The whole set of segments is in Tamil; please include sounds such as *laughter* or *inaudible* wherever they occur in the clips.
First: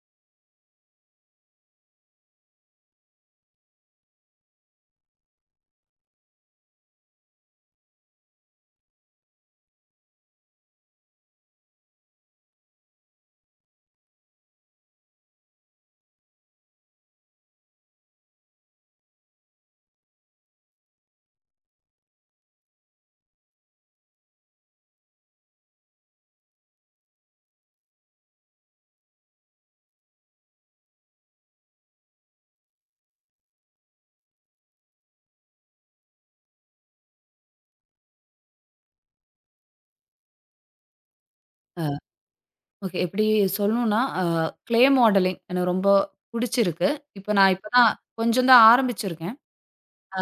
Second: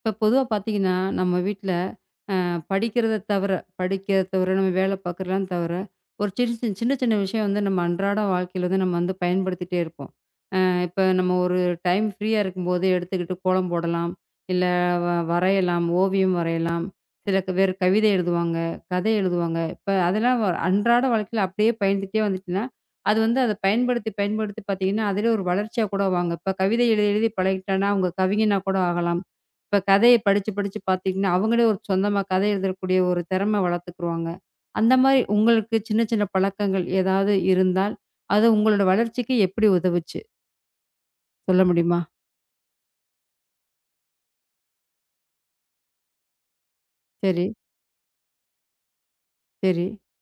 இப்ப பொதுவா பார்த்தீங்கன்னா, நம்ம வீட்ல படிக்கிறத தவிர நம்ம வேலை பார்க்குறதெல்லாம் தவிர, ஒரு சின்ன சின்ன சின்ன சின்ன விஷயம் வந்து நம்ம அன்றாட வாழ்க்கையில வந்து நம்ம வந்து பயன்படுத்திட்டே இருப்போம். இப்போ நம்ம ஒரு டைம் ஃப்ரீயா இருக்கும்போது எடுத்துக்கிட்டு கோலம் போடலாம். இல்ல வரையலாம், ஓவியம் வரையலாம். சில பேர் கவிதை எழுதுவாங்க, கதை எழுதுவாங்க. இப்ப அதெல்லாம் அன்றாட வாழ்க்கையில அப்படியே பயந்துட்டே வந்துச்சுன்னா, அது வந்து அத பயன்படுத்தி, பயன்படுத்தி பார்த்தீங்கன்னா, அதிலே ஒரு வளர்ச்சியா கூட வாங்க. இப்ப கவிதை எழுதி, எழுதி பழகிட்டான்னா, அவங்க கவிஞனா கூட ஆகலாம். இப்ப கதைய படிச்சு, படிச்சு பார்த்தீங்கன்னா, அவங்களே ஒரு சொந்தமா கதை எழுதக்கூடிய ஒரு திறமை வளர்த்துக்குருவாங்க. அந்த மாரி உங்களுக்கு சின்ன, சின்ன பழக்கங்கள் ஏதாவது இருந்தால், அது உங்களோட வளர்ச்சிக்கு எப்படி உதவுச்சு? சொல்ல அ முடியுமா? ஓகே. எப்படி சொல்லணும்னா, கிளே மாடலிங் எனக்கு ரொம்ப புடிச்சிருக்கு. இப்ப சரி, நான் இப்ப தான் கொஞ்சம் தான் ஆரம்பிச்சிருக்கேன். சரி. அ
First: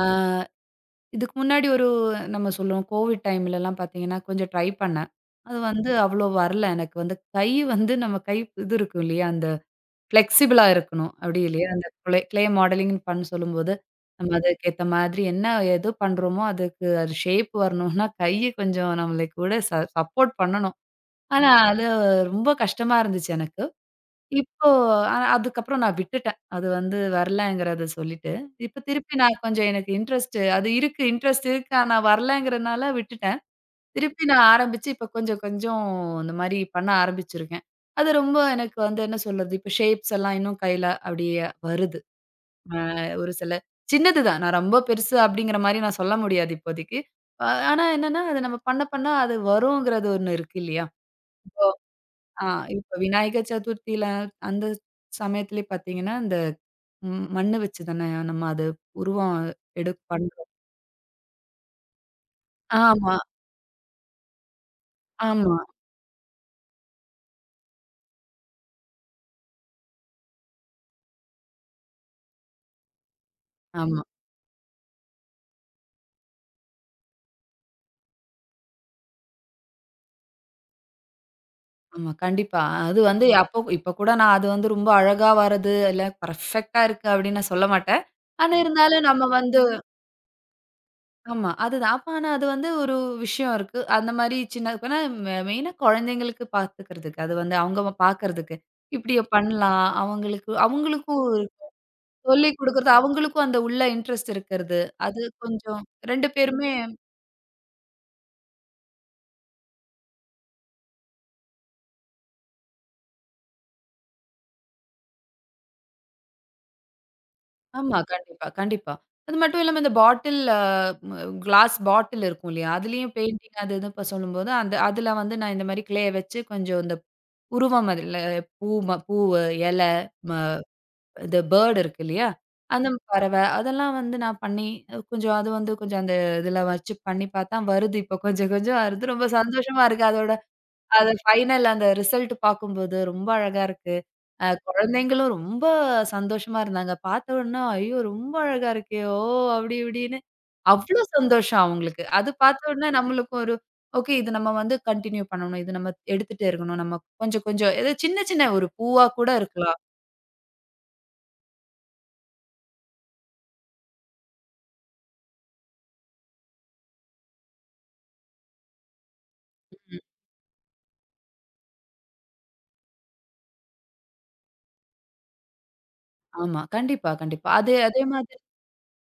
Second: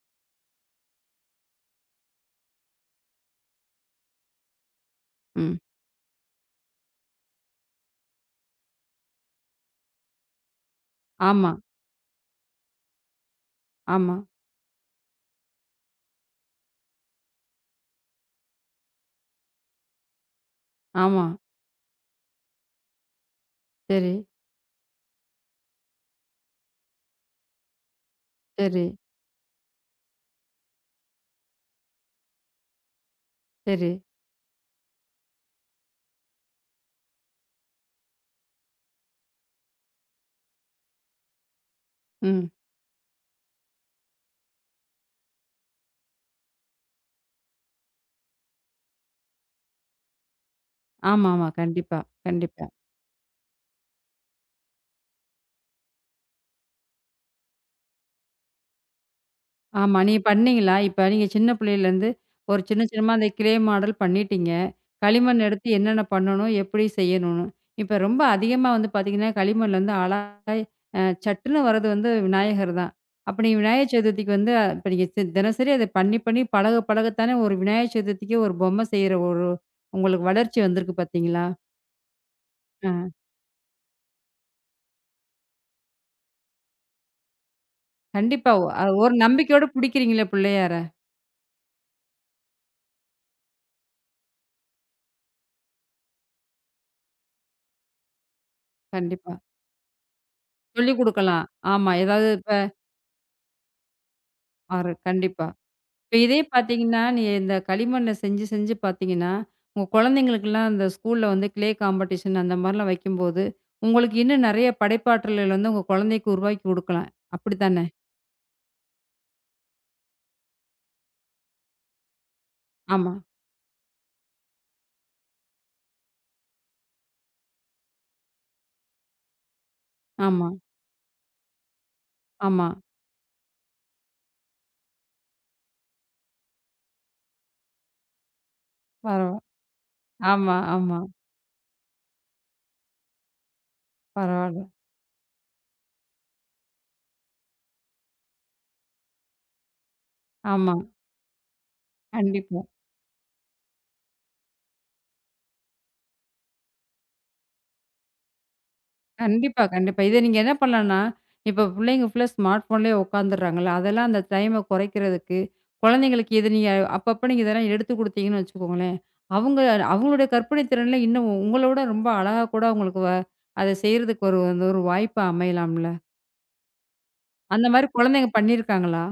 இதுக்கு முன்னாடி ஒரு நம்ம சொல்லுவோம் கோவிட் டைம்லலாம் பார்த்தீங்கன்னா, கொஞ்சம் ட்ரை பண்ணேன். ம். அது வந்து அவ்வளோ வரல. எனக்கு வந்து கை வந்து நம்ம கை இது இருக்கும் இல்லையா, அந்த ஃப்ளெக்சிபிளா இருக்கணும். அப்படி ஆமா, இல்லையா, அந்த கிளே மாடலிங்ன்னு பண்ண சொல்லும்போது, ஆமா, நம்ம அதுக்கேத்த மாதிரி என்ன எது பண்றோமோ, அதுக்கு அது ஷேப் வரணும்னா கைய கொஞ்சம் நம்மளை கூட சப்போர்ட் பண்ணணும். ஆமா. ஆனா அது ரொம்ப கஷ்டமா இருந்துச்சு எனக்கு. சரி, இப்போ அதுக்கப்புறம் நான் விட்டுட்டேன். அது வந்து வரலங்கிறத சொல்லிட்டு. இப்ப சரி, திருப்பி நான் கொஞ்சம் எனக்கு இன்ட்ரெஸ்ட் அது இருக்கு. இன்ட்ரெஸ்ட் இருக்கு. ஆனா வரலங்கிறனால விட்டுட்டேன். சரி. திருப்பி நான் ஆரம்பிச்சு இப்ப கொஞ்சம் கொஞ்சம் இந்த மாரி பண்ண ஆரம்பிச்சிருக்கேன். அது ரொம்ப எனக்கு வந்து என்ன சொல்றது? இப்ப ஷேப்ஸ் எல்லாம் இன்னும் கையில அப்படியே வருது. ம். அ ஒரு சில சின்னது தான். நான் ரொம்ப பெருசு அப்படிங்கிற மாரி நான் சொல்ல முடியாது இப்போதைக்கு. அ ஆனா என்னன்னா, அத நம்ம பண்ண பண்ண அது வருங்கிறது ஒண்ணு இருக்கு இல்லையா? ஆமாமா. கண்டிப்பா, ஆ கண்டிப்பா. இப்ப விநாயகர் சதுர்த்தியில அந்த சமயத்திலே பார்த்தீங்கன்னா, இந்த மண்ணு வச்சு தானே நம்ம அது உருவம் எடு ஆமா. நீங்க பண்றோம். பண்ணீங்களா? இப்ப நீங்க சின்ன பிள்ளையிலேருந்து ஒரு சின்ன சின்னமா ஆமா, அந்த கிளே மாடல் பண்ணிட்டீங்க. களிமண் ஆமா, எடுத்து என்னென்ன பண்ணணும்? எப்படி செய்யணும்னு. இப்ப ரொம்ப அதிகமா வந்து பார்த்தீங்கன்னா, களிமண்ல வந்து அழகா சட்டுன்னு வர்றது வந்து விநாயகர் தான். அப்ப நீங்க விநாயகர் ஆமா, சதுர்த்திக்கு வந்து இப்ப நீங்க தினசரி அத பண்ணி பண்ணி பழக பழகத்தானே ஒரு விநாயகர் சதுர்த்திக்கு ஒரு பொம்மை செய்ற ஒரு உங்களுக்கு வளர்ச்சி வந்திருக்கு பார்த்தீங்களா? ஆமா. கண்டிப்பா. அது ஆ வந்து அப்போ இப்ப கூட நான் அது வந்து ரொம்ப அழகா வரது, இல்ல பெர்ஃபெக்ட்டா இருக்கு அப்படின்னு நான் சொல்ல மாட்டேன். கண்டிப்பா. ஆனா ஒ அ இருந்தாலும் ஒரு நம்ம வந்து நம்பிக்கையோட பிடிக்கிறீங்களே பிள்ளையார. ஆமா அதுதான். அப்ப ஆனா அது வந்து ஒரு விஷயம் இருக்கு. அந்த மாரி சின்ன இப்பனா மெயினா குழந்தைங்களுக்கு பார்த்துக்கிறதுக்கு. அது வந்து அவங்க பார்க்கறதுக்கு. இப்படி கண்டிப்பா. பண்ணலாம். சொல்லிக் அவங்களுக்கும் குடுக்கலாம். ஆமா. ஏதாவது இப்ப சொல்லிக் குடுக்குறது, அவங்களுக்கும் அந்த உள்ள இன்ட்ரெஸ்ட் இருக்கிறது. ஆறு அது கண்டிப்பா. கொஞ்சம் இப்ப 2 இதே பேருமே பார்த்தீங்கன்னா, நீ இந்த களிமண்ண செஞ்சு செஞ்சு பார்த்தீங்கன்னா, உங்க குழந்தைங்களுக்கெல்லாம் இந்த ஸ்கூல்ல வந்து கிளே காம்படிஷன் அந்த மாரிலாம் வைக்கும்போது, உங்களுக்கு இன்னும் நெறைய படைப்பாற்றல்கள் வந்து உங்க குழந்தைக்கு உருவாக்கி குடுக்கலாம். அப்படித்தானே? ஆமா, கண்டிப்பா, கண்டிப்பா. அது மட்டும் இல்லாம இந்த பாட்டில் கிளாஸ் பாட்டில் இருக்கும் இல்லையா? ஆமா, அதுலயும் பெயிண்டிங் அது இது இப்ப சொல்லும்போது, அந்த அதுல வந்து நான் இந்த மாரி கிளேய வச்சு கொஞ்சம் இந்த உருவம் அதுல பூ ம பூவு, இலை, ம ஆமா, இந்த பேர்ட் இருக்கு இல்லையா? ஆமா, அந்த பறவை அதெல்லாம் வந்து நான் பண்ணி கொஞ்சம் அது வந்து கொஞ்சம் அந்த இதுல வச்சு பண்ணி பார்த்தா வருது. இப்போ கொஞ்சம் கொஞ்சம் வருது. ரொம்ப பரவா சந்தோஷமா இருக்கு. அதோட ஆமா, ஆமா. அது ஃபைனல் அந்த ரிசல்ட் பார்க்கும்போது ரொம்ப அழகா இருக்கு. பரவால்ல. குழந்தைங்களும் ரொம்ப சந்தோஷமா இருந்தாங்க. பார்த்த உடனே, "ஐயோ! ரொம்ப அழகா இருக்கே! ஓ!" அப்படி இப்படின்னு ஆமா, அவ்ளோ சந்தோஷம் அவங்களுக்கு. அது கண்டிப்பா. பார்த்த உடனே நம்மளுக்கும் ஒரு, "ஓகே இது நம்ம வந்து கன்டின்யூ பண்ணணும். இது நம்ம எடுத்துட்டே இருக்கணும். நம்ம கொஞ்சம் கொஞ்சம்" ஏதோ சின்ன சின்ன ஒரு பூவா கூட கண்டிப்பா, இருக்கலாம். கண்டிப்பா. இத நீங்க என்ன பண்ணலான்னா, இப்ப பிள்ளைங்க ஃபுல்லா ஸ்மார்ட் ஃபோன்லயே உட்காந்துடுறாங்கல்ல, அதெல்லாம் அந்த டைம குறைக்கிறதுக்கு, குழந்தைங்களுக்கு இத நீங்க அப்பப்ப நீங்க இதெல்லாம் எடுத்து குடுத்தீங்கன்னு வச்சுக்கோங்களேன், அவங்க ம். அவங்களுடைய கற்பனை திறன்ல இன்னும் உங்களோட ரொம்ப அழகா கூட அவங்களுக்கு அத செய்றதுக்கு ஒரு வந்து ஒரு வாய்ப்பு அமையலாம்ல. ஆமா. கண்டிப்பா, கண்டிப்பா. அந்த அது மாரி அதே குழந்தைங்க மாதிரி பண்ணியிருக்காங்களா?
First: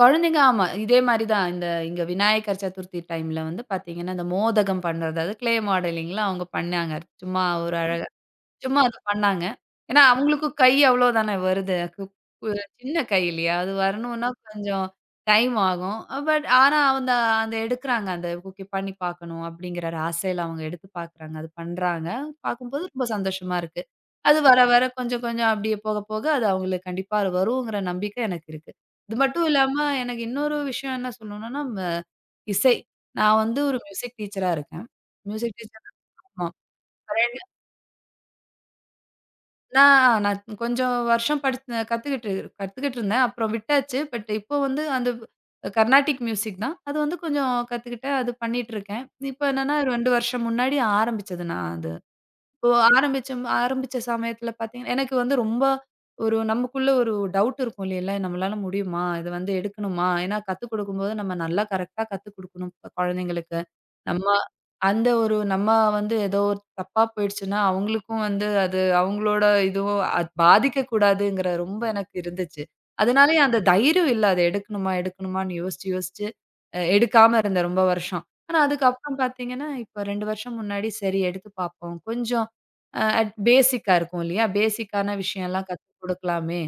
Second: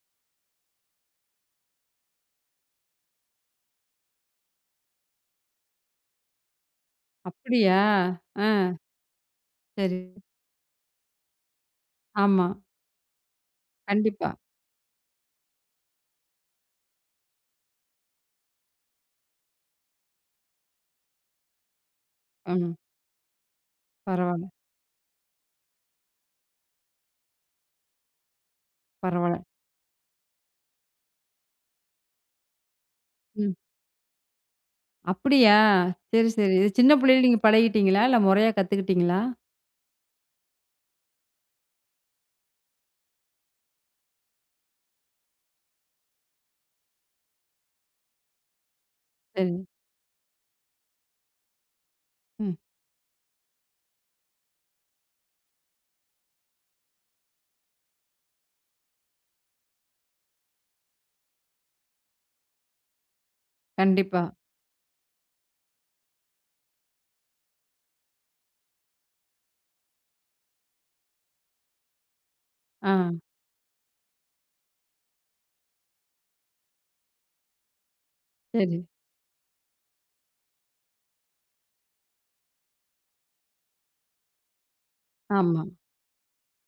குழந்தைங்க ஆமா. இதே மாரி தான். இந்த இங்க விநாயகர் சதுர்த்தி டைம்ல வந்து பார்த்தீங்கன்னா, இந்த மோதகம் பண்றது, அது க்ளே மாடலிங்ல அவங்க பண்ணாங்க. சும்மா ஒரு அப்படியா? அழகா ஆ சும்மா அத பண்ணாங்க. ஏன்னா சரி. அவங்களுக்கும் கை அவ்ளோ தானே வருது. ஆமா. சின்ன கை இல்லையா? அது வரணும்னா கண்டிப்பா. கொஞ்சம் டைம் ஆகும். ஆனா அந்த அந்த எடுக்குறாங்க. அந்த ஓகே பண்ணி பார்க்கணும் அப்படிங்கிற ஒரு ஆசையில அவங்க எடுத்து பார்க்குறாங்க. அது பண்றாங்க. ம். பார்க்கும்போது ரொம்ப சந்தோஷமா இருக்கு. அது பரவால்ல, வர வர கொஞ்சம் கொஞ்சம் அப்படியே போக போக அது அவங்களுக்கு கண்டிப்பா அது வருங்கிற நம்பிக்கை எனக்கு இருக்கு. இது பரவால்ல. மட்டும் இல்லாம எனக்கு இன்னொரு விஷயம் என்ன சொல்லணும்னா, இசை. நான் ம். வந்து ஒரு மியூசிக் டீச்சரா இருக்கேன். அப்படியா? மியூசிக் டீச்சர் சரி, ஆமா. சரி. இது சின்ன பிள்ளையில நீங்க பழகிட்டீங்களா? இல்ல முறையா கத்துக்கிட்டீங்களா? நான் நான் கொஞ்சம் வருஷம் கத்துக்கிட்டு கத்துக்கிட்டு இருந்தேன். அப்புறம் விட்டாச்சு. பட் இப்போ வந்து அந்த கர்நாடிக் மியூசிக் தான். அது வந்து கொஞ்சம் கத்துக்கிட்டேன். அது பண்ணிட்டு இருக்கேன். இப்ப சரி. என்னன்னா 2 வருஷம் முன்னாடி ஆரம்பிச்சது நான் அது. ம். இப்போ ஆரம்பிச்ச ஆரம்பிச்ச சமயத்துல பார்த்தீங்கன்னா, எனக்கு வந்து ரொம்ப ஒரு நமக்குள்ள ஒரு டவுட் இருக்கும் இல்லைல்ல, நம்மளால முடியுமா? இத வந்து எடுக்கணுமா? ஏன்னா கத்துக் குடுக்கும்போது நம்ம நல்லா கரெக்ட்டா கத்துக் குடுக்கணும் குழந்தைங்களுக்கு. கண்டிப்பா. நம்ம அந்த ஒரு நம்ம வந்து ஏதோ ஒரு தப்பா போயிடுச்சுன்னா, அவங்களுக்கும் வந்து அது அவங்களோட இதுவும் அது பாதிக்கக்கூடாதுங்கிற ரொம்ப எனக்கு இருந்துச்சு. ஆ, அதனாலயே அந்த தைரியம் இல்ல. அத எடுக்கணுமா? எடுக்கணுமான்னு யோசிச்சு, எடுக்காம இருந்தேன் ரொம்ப வருஷம். ஆனா சரி. அதுக்கப்புறம் பார்த்தீங்கன்னா, இப்போ 2 வருஷம் முன்னாடி சரி எடுத்து பார்ப்போம். கொஞ்சம் அட் பேசிக்கா இருக்கும் இல்லையா? பேசிக்கான ஆமா. விஷயம்லாம் கத்துக் குடுக்கலாமே!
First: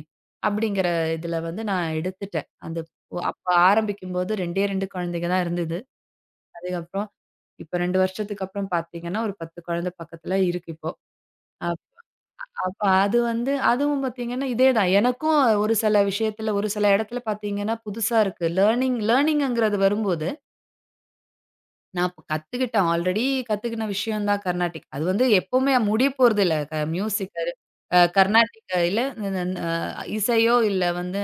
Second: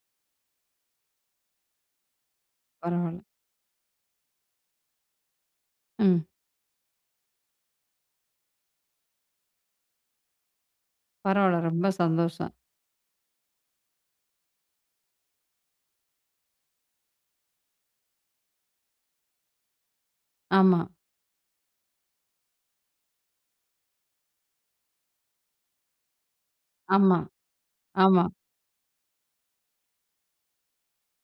அப்படிங்கிற இதுல வந்து நான் எடுத்துட்டேன். அந்த பரவால்ல. அப்ப ஆரம்பிக்கும்போது 2 குழந்தைங்க தான் இருந்தது. ம். அதுக்கப்புறம் இப்ப 2 வருஷத்துக்கு அப்புறம் பார்த்தீங்கன்னா, ஒரு 10 குழந்தை பக்கத்துல இருக்கு இப்போ. பரவால்ல. அப் ரொம்ப சந்தோஷம். அப்ப அது வந்து அதுவும் பார்த்தீங்கன்னா, இதே தான். எனக்கும் ஒரு சில விஷயத்துல ஒரு சில இடத்துல பார்த்தீங்கன்னா, புதுசா இருக்கு. லேர்னிங் லேர்னிங்ங்கிறது வரும்போது ஆமா, நான் அப்ப கத்துக்கிட்டேன். ஆல்ரெடி கத்துக்கின விஷயம் தான் கர்நாடிக். அது வந்து எப்பவுமே முடிய போறதில்ல. ஆமா, மியூசிக் அது ஆமா, கர்நாடிக் இல்ல ந ந இசையோ இல்ல வந்து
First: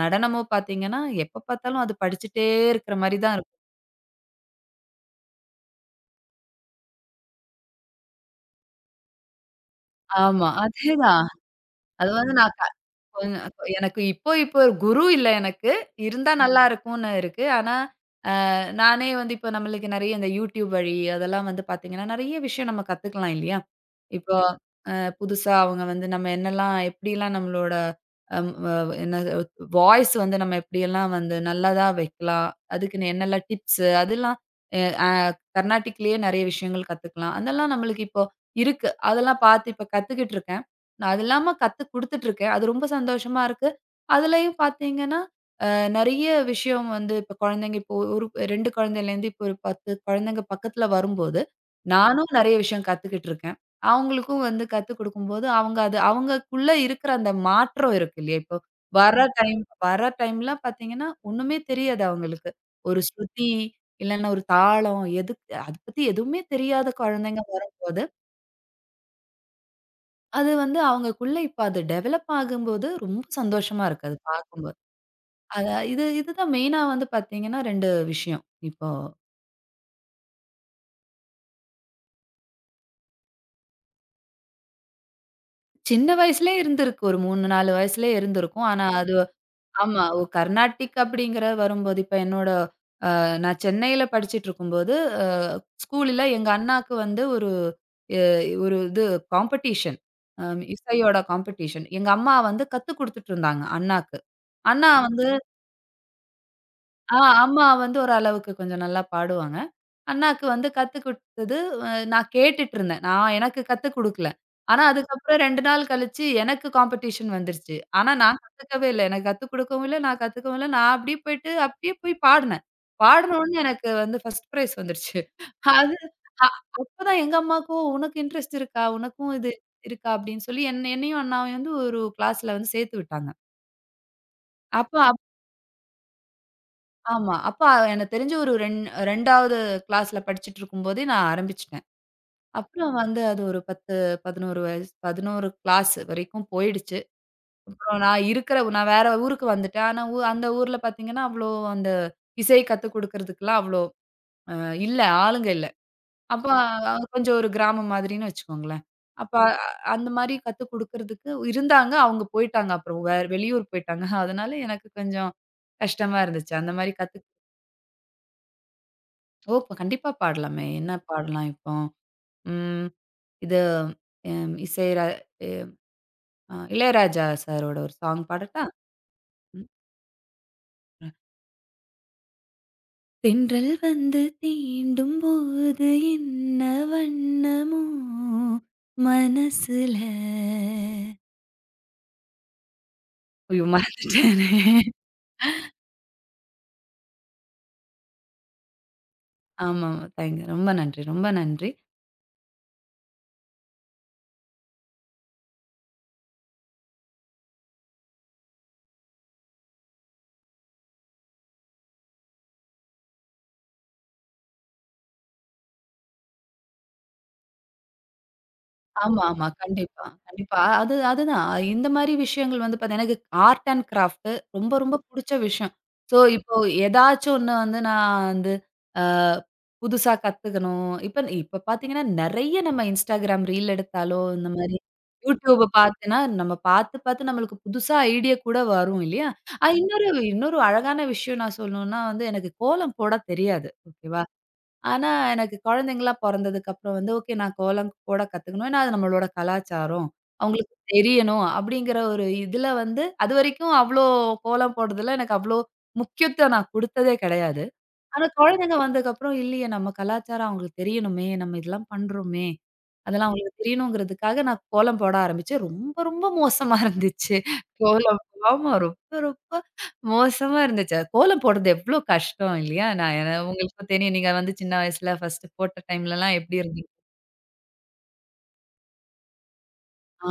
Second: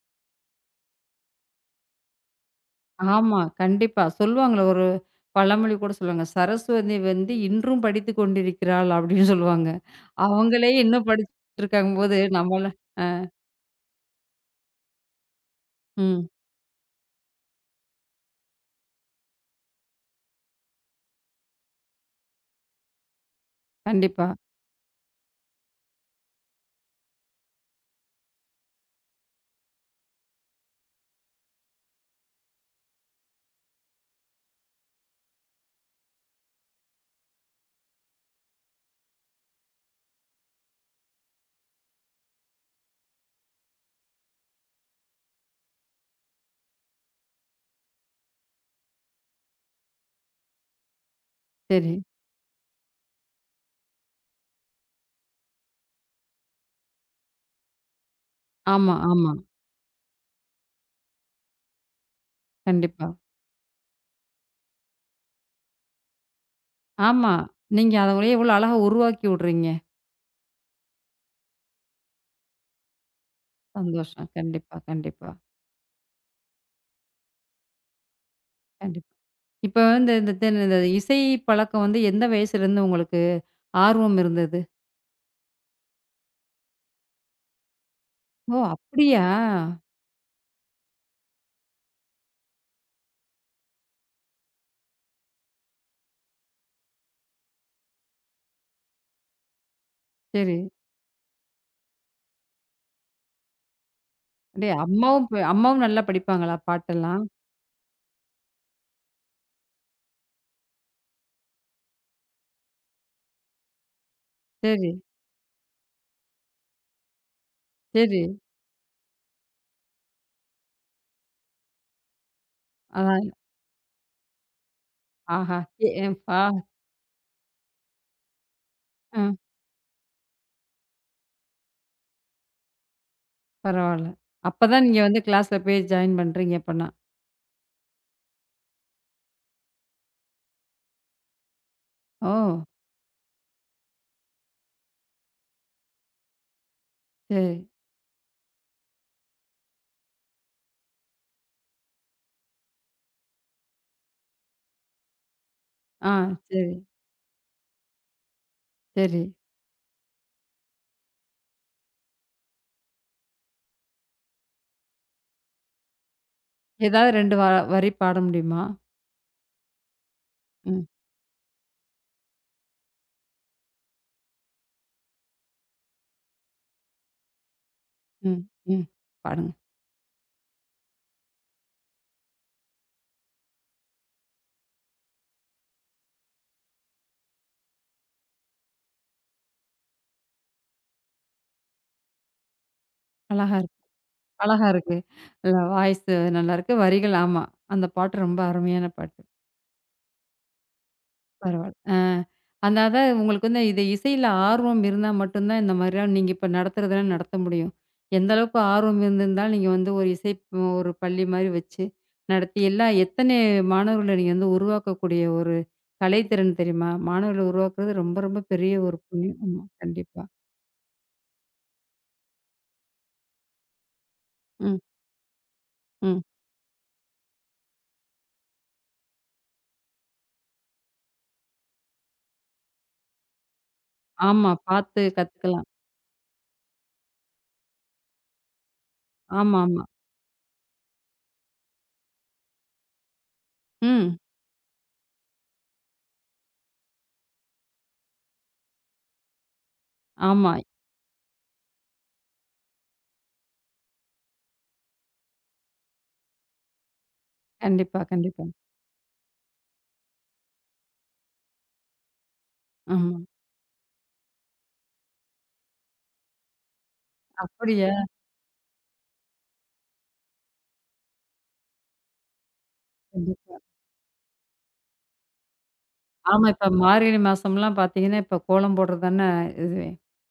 நடனமோ பார்த்தீங்கன்னா, எப்ப பார்த்தாலும் அது படிச்சுட்டே இருக்கிற மாரி தான் ஆமா. இருக்கும். கண்டிப்பா. சொல்லுவாங்கள்ல ஒரு பழமொழி கூட சொல்லுவாங்க. "சரஸ்வதி வந்து இன்றும் படித்துக் கொண்டிருக்கிறாள்" அப்படின்னு சொல்லுவாங்க. ஆமா. அவங்களே இன்னும் அதேதான். படிச்சுட்டு அது இருக்காங்கும்போது, வந்து நான் க நம்மள கொஞ்சம் எனக்கு இப்போ இப்போ ஒரு குரு இல்ல எனக்கு. ம். இருந்தா நல்லா இருக்கும்னு இருக்கு. ஆனா நானே வந்து இப்போ நம்மளுக்கு நெறைய இந்த YouTube வழி அதெல்லாம் வந்து பார்த்தீங்கன்னா, நெறைய விஷயம் நம்ம கத்துக்கலாம் இல்லையா? கண்டிப்பா. இப்போ அ புதுசா அவங்க வந்து நம்ம என்னெல்லாம் எப்படிலாம் நம்மளோட அம் வ என்னது வாய்ஸ் வந்து நம்ம எப்படியெல்லாம் வந்து நல்லதா வைக்கலாம். அதுக்குன்னு என்னெல்லாம் டிப்ஸு அதெல்லாம் எ அ கர்நாடிக்லயே நெறைய விஷயங்கள் கத்துக்கலாம். அதெல்லாம் நம்மளுக்கு இப்போ இருக்கு. அதெல்லாம் பார்த்து இப்ப கத்துக்கிட்டு இருக்கேன். நான் அது இல்லாம கத்து குடுத்துட்டு இருக்கேன். அது ரொம்ப சந்தோஷமா இருக்கு. அதுலயும் பார்த்தீங்கன்னா நெறைய விஷயம் வந்து இப்ப குழந்தைங்க இப்போ ஒரு 2 குழந்தையிலேருந்து இப்போ ஒரு 10 குழந்தைங்க பக்கத்துல வரும்போது, சரி. நானும் நெறைய விஷயம் கத்துக்கிட்டு இருக்கேன். அவங்களுக்கும் வந்து கத்துக் குடுக்கும்போது, அவங்க அது அவங்கக்குள்ள இருக்கிற அந்த மாற்றம் இருக்கு இல்லையா? இப்போ ஆமா, வர ஆமா. ம். டைம்லாம் பார்த்தீங்கன்னா, ஒண்ணுமே தெரியாது அவங்களுக்கு. ஒரு கண்டிப்பா. ஸ்ருதி இல்லன்னா ஒரு தாளம் எதுக்கு அத பத்தி எதுவுமே தெரியாத ஆமா. குழந்தைங்க நீங்க வரும்போது, அவங்கள எவ்வளோ அழகா உருவாக்கி விடுறீங்க. அது வந்து அவங்கக்குள்ள இப்ப அது டெவலப் ஆகும்போது ரொம்ப சந்தோஷமா இருக்கு அது சந்தோஷம். கண்டிப்பா, பார்க்கும்போது. கண்டிப்பா, அதா இதுதான் மெயினா வந்து பார்த்தீங்கன்னா 2 விஷயம். இப்போ கண்டிப்பா. இப்ப வந்து இந்த இந்த இசை பழக்கம் வந்து எந்த வயசுலேருந்து உங்களுக்கு ஆர்வம் இருந்தது. சின்ன வயசுலயே இருந்திருக்கு. ஒரு 3, 4 வயசுலயே ஓ! இருந்திருக்கும். ஆனா அது அப்படியா? ஆமா. கர்நாடிக் அப்படிங்கிற வரும்போது இப்ப என்னோட நான் சென்னையில படிச்சுட்டுருக்கும்போது, அ ஸ்கூல்ல எங்க அண்ணாக்கு வந்து ஒரு எ ஒரு இது காம்படிஷன். அ சரி. இசையோட காம்படிஷன். எங்க அம்மா வந்து கத்துக் குடுத்துட்டு இருந்தாங்க அண்ணாக்கு. டேய் அண்ணா அம்மாவும் வந்து அம்மாவும் நல்லா படிப்பாங்களா ஆ பாட்டெல்லாம்? அம்மா வந்து ஓரளவுக்கு கொஞ்சம் நல்லா பாடுவாங்க. அண்ணாக்கு வந்து கத்து குடுத்தது நான் கேட்டுட்டு இருந்தேன். நான் எனக்கு கத்து குடுக்கல. ஆனா சரி, அதுக்கப்புறம் 2 நாள் கழிச்சு எனக்கு காம்படிஷன் வந்துருச்சு. ஆனா சரி. நான் கத்துக்கவே இல்ல. எனக்கு கத்துக் குடுக்கவும் இல்ல, நான் கத்துக்கவும் இல்ல. நான் அப்படியே போயிட்டு அப்படியே போய் பாடுனேன். அதான் பாடுன உடனே எனக்கு வந்து ஃபர்ஸ்ட் பிரைஸ் வந்துருச்சு. ஆஹா! எ அது எம் ஆ அப்பதான் எங்க அம்மாக்கும் "உனக்கு இன்ட்ரெஸ்ட் இருக்கா? அ உனக்கும் இது இருக்கா?" அப்படின்னு சொல்லி என்னையும் அண்ணாவையும் வந்து ஒரு கிளாஸ்ல வந்து சேர்த்து விட்டாங்க. பரவால்ல. அப்பதான் அப்ப நீங்க வந்து அப்- கிளாஸ்ல போய் ஜாயின் பண்றீங்க அப்பன்னா. ஆமா. அப்ப எனக்கு தெரிஞ்சு ஒரு ரெண் 2வது கிளாஸ்ல படிச்சுட்டு இருக்கும்போதே நான் ஆரம்பிச்சுட்டேன். ஓ! அப்புறம் வந்து அது ஒரு 10, 11 வயசு, 11 கிளாஸ் வரைக்கும் போயிடுச்சு. சரி. அப்புறம் நான் வேற ஊருக்கு வந்துட்டேன். ஆனா அந்த ஊர்ல பார்த்தீங்கன்னா, அவ்வளோ அந்த இசை கத்துக் குடுக்கறதுக்குலாம் அவ்வளோ அ இல்ல. ஆளுங்க இல்ல. ஆ அப்ப சரி, கொஞ்சம் ஒரு கிராமம் மாதிரின்னு வச்சுக்கோங்களேன். சரி. அப்ப அ- அந்த மாரி கத்துக் குடுக்கறதுக்கு இருந்தாங்க. அவங்க போயிட்டாங்க. அப்புறம் வேற வெளியூர் போயிட்டாங்க. அதனால எனக்கு கொஞ்சம் கஷ்டமா இருந்துச்சு. அந்த மாரி ஏதாவது கத்து 2 வரி பாட முடியுமா? ஓ! இப்ப கண்டிப்பா பாடலாமே. ம், என்ன பாடலாம் இப்போ? ம். இது அ இசை ர இளையராஜா சாரோட ஒரு சாங் ம், பாடட்டா? ம். பாடுங்க. ம். அ. தென்றல் வந்து தீண்டும் போது என்ன வண்ணமோ மனசுல. அழகா ஐயோ! இருக்கு. மறந்துட்டேனே. அழகா இருக்கு. இல்ல வாய்ஸு நல்லாருக்கு. வரிகள் ஆமா. அந்த பாட்டு ரொம்ப அருமையான பாட்டு. ஆமாமா. தேங்க் ரொம்ப நன்றி, ரொம்ப நன்றி. பரவால்ல. ஆ. அந்த அதான் உங்களுக்கு வந்து இது இசையில ஆர்வம் இருந்தா மட்டும் தான் இந்த மாதிரிலாம் நீங்க இப்ப நடத்துறதெல்லாம் நடத்த முடியும். எந்த அளவுக்கு ஆர்வம் இருந்திருந்தாலும் நீங்க வந்து ஒரு இசை ம், ஒரு பள்ளி மாரி வச்சு நடத்தி எல்லா எத்தனை மாணவர்கள நீங்க வந்து உருவாக்கக்கூடிய ஒரு கலைத்திறன் தெரியுமா? மாணவர்கள உருவாக்குறது ரொம்ப ரொம்ப பெரிய ஒரு ஆமா, புண்ணியம். ஆமா. ஆமா, கண்டிப்பா, கண்டிப்பா. கண்டிப்பா. அது அதுதான். இந்த மாரி விஷயங்கள் வந்து பாத்தீங்கன்னா, எனக்கு ஆர்ட் அண்ட் கிராஃப்ட் ரொம்ப, ம், ரொம்ப புடிச்ச விஷயம். ஸோ, ம். இப்போ ஏதாச்சும் ஒண்ணு வந்து நான் வந்து அ புதுசா கத்துக்கணும். இப்ப இப்ப பாத்தீங்கன்னா, நெறைய நம்ம Instagram ரீல் எடுத்தாலோ, இந்த ஆமா, மாரி பார்த்து YouTube கத்துக்கலாம். பாத்தேன்னா, நம்ம பாத்து, நம்மளுக்கு புதுசா ஐடியா கூட வரும் இல்லையா? ஆமா, ஆமா. இன்னொரு இன்னொரு அழகான விஷயம் நான் சொல்லணும்னா வந்து, எனக்கு கோலம் போட தெரியாது. ம். ஓகேவா? ஆனா, எனக்கு குழந்தைங்களா பொறந்ததுக்கப்புறம் வந்து, ஓகே நான் கோலம் போட கத்துக்கணும். ஏன்னா, அது நம்மளோட கலாச்சாரம். ஆமா. அவங்களுக்கு தெரியணும் அப்படிங்கிற ஒரு இதுல வந்து அதுவரைக்கும் அவ்ளோ கோலம் போடுறதுல எனக்கு அவ்ளோ முக்கியத்துவம் நான் குடுத்ததே கிடையாது. கண்டிப்பா, ஆனா கண்டிப்பா. குழந்தைங்க வந்ததுக்கப்புறம், இல்லையே நம்ம கலாச்சாரம் அவங்களுக்கு தெரியணுமே, நம்ம இதெல்லாம் பண்றோமே, ஆமா. அதெல்லாம் அவங்களுக்கு தெரியணுங்கிறதுக்காக நான் கோலம் போட ஆரம்பிச்சேன். ரொம்ப, ரொம்ப மோசமா இருந்துச்சு. அப்படியா? கோலம் ஆமா. ரொம்ப, ரொம்ப மோசமா இருந்துச்சு. அது கோலம் போடுறது எவ்ளோ கஷ்டம் இல்லையா? நான் என கண்டிப்பா. உங்களுக்கும் தெரியும். நீங்க வந்து சின்ன வயசுல ஃபர்ஸ்ட்டு போட்ட டைம்லலாம் ஆமா. எப்படி இப்ப இருந்தீங்க? மார்கழி மாசம்லாம் பார்த்தீங்கன்னா, இப்ப கோலம் போடுறது தானே இதுவே. ஆ.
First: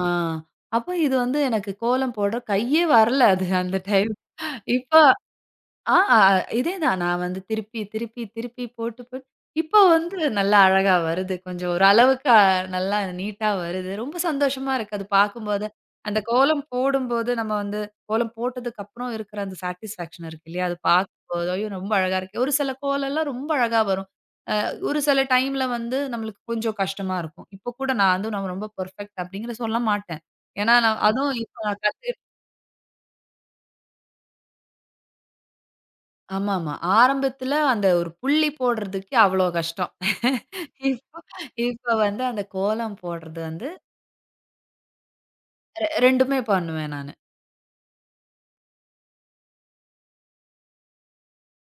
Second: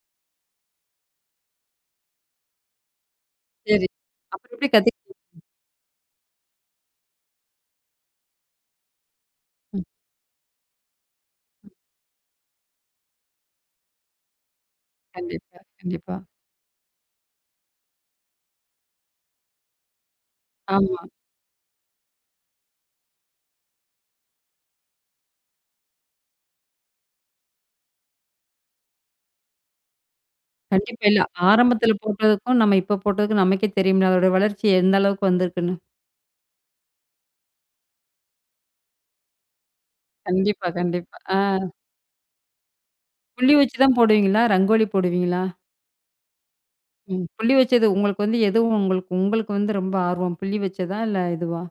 அப்ப இது வந்து எனக்கு கோலம் போட கையே வரல அது அந்த சரி. டைம். அப்புறம் எப்படி இப்ப கத்துக் ஆ அ இதேதான். நான் வந்து திருப்பி, போட்டு, இப்போ ம். வந்து நல்லா அழகா வருது. கொஞ்சம் ஓரளவுக்கு நல்லா நீட்டா வருது. ரொம்ப சந்தோஷமா இருக்கு. அது கண்டிப்பா, பார்க்கும்போது. கண்டிப்பா. அந்த கோலம் போடும்போது நம்ம வந்து கோலம் போட்டதுக்கு அப்புறம் இருக்கிற அந்த சாட்டிஸ்ஃபேக்ஷன் இருக்கு இல்லையா? அது ஆமா. பார்க்கும்போது, ஐயோ! ரொம்ப அழகா இருக்கு. ஒரு சில கோலம்லாம் ரொம்ப அழகா வரும். ஒரு சில டைம்ல வந்து நம்மளுக்கு கொஞ்சம் கஷ்டமா இருக்கும். இப்போ கூட நான் ரொம்ப பெர்ஃபெக்ட் அப்படிங்கிற சொல்ல மாட்டேன். ஏன்னா கண்டிப்பா. நான் இல்ல அதுவும் இப்போ நான் ஆரம்பத்தில கத்து போட்டதுக்கும், நம்ம இப்ப போட்டதுக்கும் நமக்கே தெரியும்ல. அதோட வளர்ச்சி எந்த அளவுக்கு வந்திருக்குன்னு. ஆமாமா. ஆரம்பத்தில அந்த ஒரு புள்ளி போடுறதுக்கே அவ்வளோ கஷ்டம். கண்டிப்பா, கண்டிப்பா. இப்போ ஆ இப்ப வந்து அந்த கோலம் போடுறது புள்ளி வந்து வச்சு தான் போடுவீங்களா? ரங்கோலி போடுவீங்களா? 2மே பண்ணுவேன் நானு. ம். புள்ளி வச்சது உங்களுக்கு வந்து எதுவும் உங்களுக்கு உங்களுக்கு வந்து ரொம்ப ஆர்வம்? புள்ளி வச்சதா? இல்ல இதுவா?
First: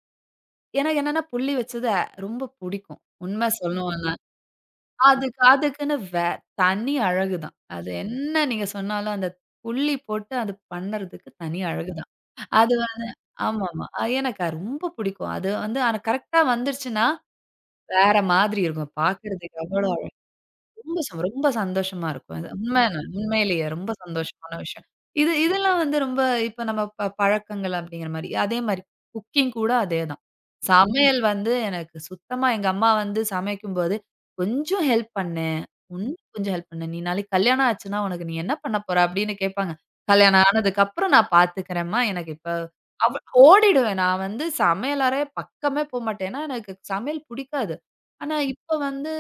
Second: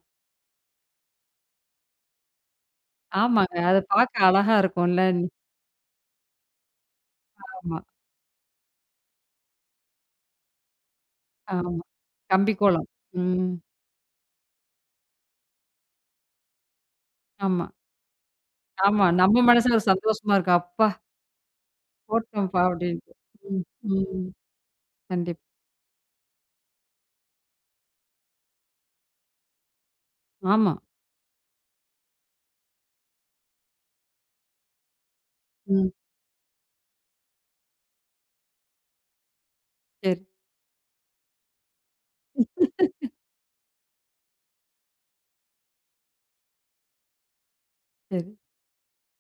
எனக்கு என்னன்னா புள்ளி வச்சது ரொம்ப புடிக்கும். உண்ம ஆமாங்க. அத சொல்லணும்னா. பார்க்க அழகா இருக்கும்ல. அதுக்கு அதுக்குன்னு தனி அழகு தான். ஆமா, அது என்ன நீங்க சொன்னாலும் அந்த புள்ளி போட்டு அது பண்ணறதுக்கு தனி ஆமா. அழகு தான். கம்பி அது கோலம். வந் ம். ஆமாமா. எனக்கு அது ரொம்ப புடிக்கும். அது வந்து ஆனா கரெக்ட்டா வந்துருச்சுன்னா, ஆமா, வேற மாதிரி இருக்கும். ஆமா. நம்ம பார்க்கறதுக்கு மனசுல ஒரு அவ்வளோ சந்தோஷமா இருக்கும். அப்பா! ரொம்ப சந்தோஷமா இருக்கும். அது போட்டோம்ப்பா உண்ம அப்படின்ட்டு. ம், உண்மையிலேயே ரொம்ப ம். சந்தோஷமான விஷயம். இது கண்டிப்பா. இதெல்லாம் வந்து ரொம்ப இப்ப நம்ம பழக்கங்கள் அப்படிங்கிற மாரி. அதே மாரி குக்கிங் கூட அதேதான். ஆமா. சமையல் வந்து எனக்கு சுத்தமா எங்க அம்மா வந்து சமைக்கும்போது, "கொஞ்சம் ஹெல்ப் பண்ணு. ம். இன்னும் கொஞ்சம் ஹெல்ப் பண்ணு. நீ நாளைக்கு கல்யாணம் ஆச்சுன்னா, உனக்கு நீ என்ன பண்ண போற?" அப்படின்னு கேட்பாங்க. சரி, கல்யாணம் ஆனதுக்கப்புறம் நான் பார்த்துக்கிறேன்ம்மா. எனக்கு இப்ப அவ் ஓடிடுவேன். நான் வந்து சமையல் அறை பக்கமே போமாட்டேன். ஏன்னா எனக்கு சமையல் பிடிக்காது. சரி. ஆனா இப்ப வந்து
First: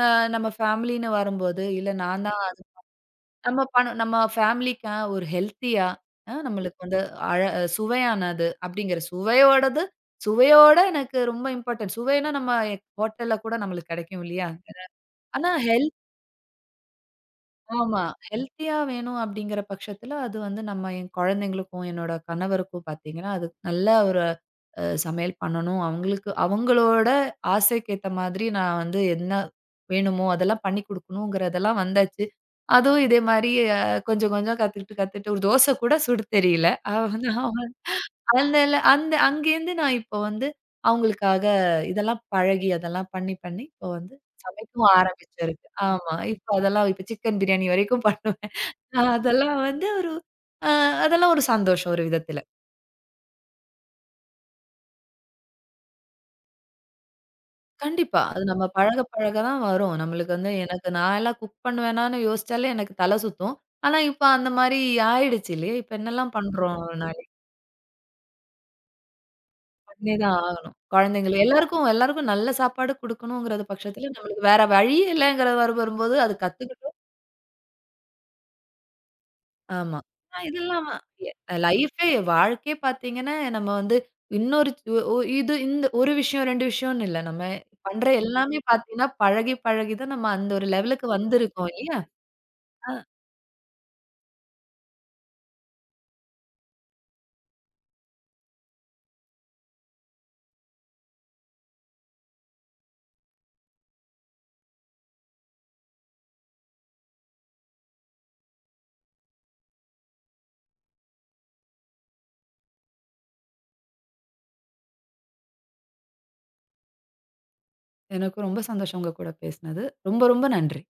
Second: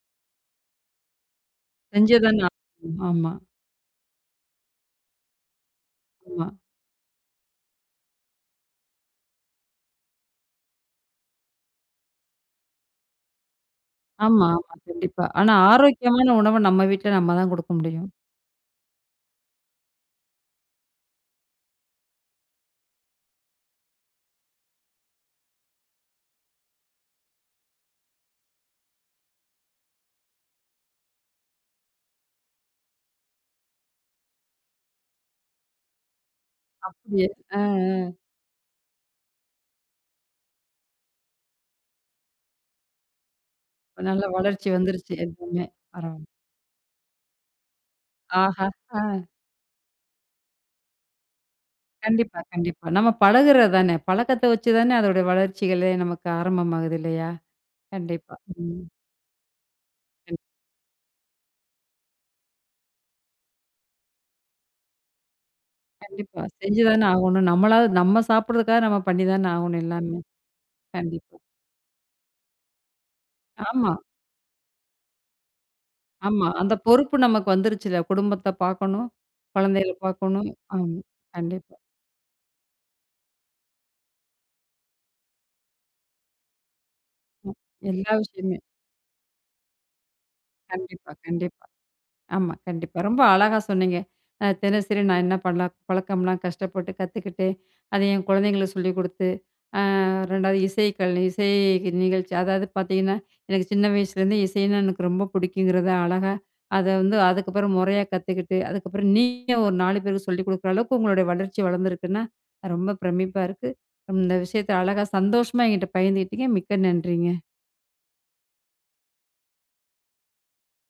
அ நம்ம ஃபேமிலின்னு வரும்போது, இல்ல செஞ்சே நான் தான தான் ஆகணும். ஆமா, நம்ம பணம் நம்ம ஃபேமிலிக்கா ஒரு ஹெல்த்தியா, ஆமா. நம்மளுக்கு வந்து அழ சுவையானது அப்படிங்கிற சுவையோடது சுவையோட எனக்கு ரொம்ப இம்பார்ட்டன்ட். சுவைன்னா நம்ம ஹோட்டல்ல கூட நம்மளுக்கு கிடைக்கும் ஆமா, இல்லையா? ஆமா. கண்டிப்பா. ஆனா ஆனா ஹெல்த் ஆரோக்கியமான உணவ நம்ம வீட்ல நம்ம தான் குடுக்க ஆமா. முடியும். ஹெல்த்தியா வேணும் அப்படிங்கிற பட்சத்துல, அது வந்து நம்ம என் குழந்தைங்களுக்கும், என்னோட கணவருக்கும் பாத்தீங்கன்னா, அது நல்ல ஒரு சமையல் பண்ணணும். அவங்களுக்கு அவங்களோட ஆசைக்கு ஏத்த மாதிரி நான் வந்து என்ன வேணுமோ, அதெல்லாம் பண்ணி குடுக்கணுங்கிறதெல்லாம் வந்தாச்சு. அதுவும் இதே மாரி அ கொஞ்சம் கொஞ்சம் கத்துக்கிட்டு கத்துக்கிட்டு ஒரு தோசை கூட சுட தெரியல. அவ அப்படியே. வந்து ஆ அந்த அங்கேருந்து நான் இப்போ வந்து அவங்களுக்காக இதெல்லாம் பழகி, அதெல்லாம் பண்ணி, இப்போ வந்து நல்ல வளர்ச்சி சமைக்கவும் வந்துருச்சு எல்லாமே. ஆரம்பிச்சிருக்கு. ஆமா. பரவால்ல. இப்போ அதெல்லாம் இப்போ சிக்கன் பிரியாணி வரைக்கும் *laughs* பண்ணுவேன். ஆஹா! ஆ அதெல்லாம் வந்து ஒரு அ அதெல்லாம் ஒரு சந்தோஷம் ஒரு கண்டிப்பா, விதத்தில. கண்டிப்பா. நம்ம பழகுறது தானே. பழக்கத்த வச்சு தானே அதோட வளர்ச்சிகளே நமக்கு ஆரம்பமாகுது இல்லையா? கண்டிப்பா. கண்டிப்பா. அது நம்ம ம். பழக பழக தான் வரும். நம்மளுக்கு கண் வந்து எனக்கு நான் எல்லாம் குக் பண்ணுவேனான்னு யோசிச்சாலே எனக்கு தல சுத்தும். ஆனா, இப்போ அந்த மாரி ஆயிடுச்சு இல்லையா? இப்போ என்னலாம் கண்டிப்பா. பண்றோம் செஞ்சு தானே ஆகணும். நம்மளாவது நம்ம சாப்பிடுறதுக்காக நம்ம பண்ணி தானே ஆகணும் எல்லாமே. பண்ணிதான் ஆகணும். குழந்தைங்கள கண்டிப்பா. எல்லாருக்கும் எல்லாருக்கும் நல்ல சாப்பாடு குடுக்கணும்ங்கற ஆமா. பட்சத்துல, நம்மளுக்கு வேற வழி இல்லங்கறது வரும்போது அது ஆமா. அந்த கத்துக்கிட்டும். பொறுப்பு நமக்கு வந்துருச்சுல்ல. குடும்பத்த பார்க்கணும், குழந்தைகள ஆமா. பார்க்கணும். இதெல்லாம் ஆமா. அ கண்டிப்பா. லைஃபே வாழ்க்கையே பாத்தீங்கன்னா, நம்ம வந்து இன்னொரு ஒ ஒ- இது இந்த ஒரு விஷயம், 2 விஷயம்னு இல்ல. நம்ம ம். பண்ற எல்லா விஷயமே. எல்லாமே பாத்தீங்கன்னா, பழகி பழகி தான் நம்ம அந்த ஒரு லெவலுக்கு கண்டிப்பா, கண்டிப்பா. வந்திருக்கோம் இல்லையா? ஆமா. அ கண்டிப்பா. ரொம்ப அழகா சொன்னீங்க. தினசரி நான் என்ன பண்ணலாம் பழக்கம்லாம் கஷ்டப்பட்டு கத்துக்கிட்டு, அத என் குழந்தைங்களுக்கு சொல்லிக் குடுத்து, அ 2வது இசை நிகழ்ச்சி அதாவது பார்த்தீங்கன்னா, எனக்கு சின்ன வயசுலேருந்து இசைன்னா எனக்கு ரொம்ப பிடிக்குங்கிறத அழகா அத வந்து அதுக்கப்புறம் முறையா கத்துக்கிட்டு, அதுக்கப்புறம் நீங்க ஒரு 4 பேருக்கு சொல்லிக் குடுக்குற அளவுக்கு உங்களுடைய வளர்ச்சி வளர்ந்துருக்குன்னா, ரொம்ப பிரமிப்பா இருக்கு. இந்த விஷயத்த அழகா சந்தோஷமா என்கிட்ட பகிர்ந்துக்கிட்டீங்க. மிக்க நன்றிங்க. எனக்கும் ரொம்ப சந்தோஷம் உங்க கூட பேசினது. ரொம்ப ரொம்ப நன்றி.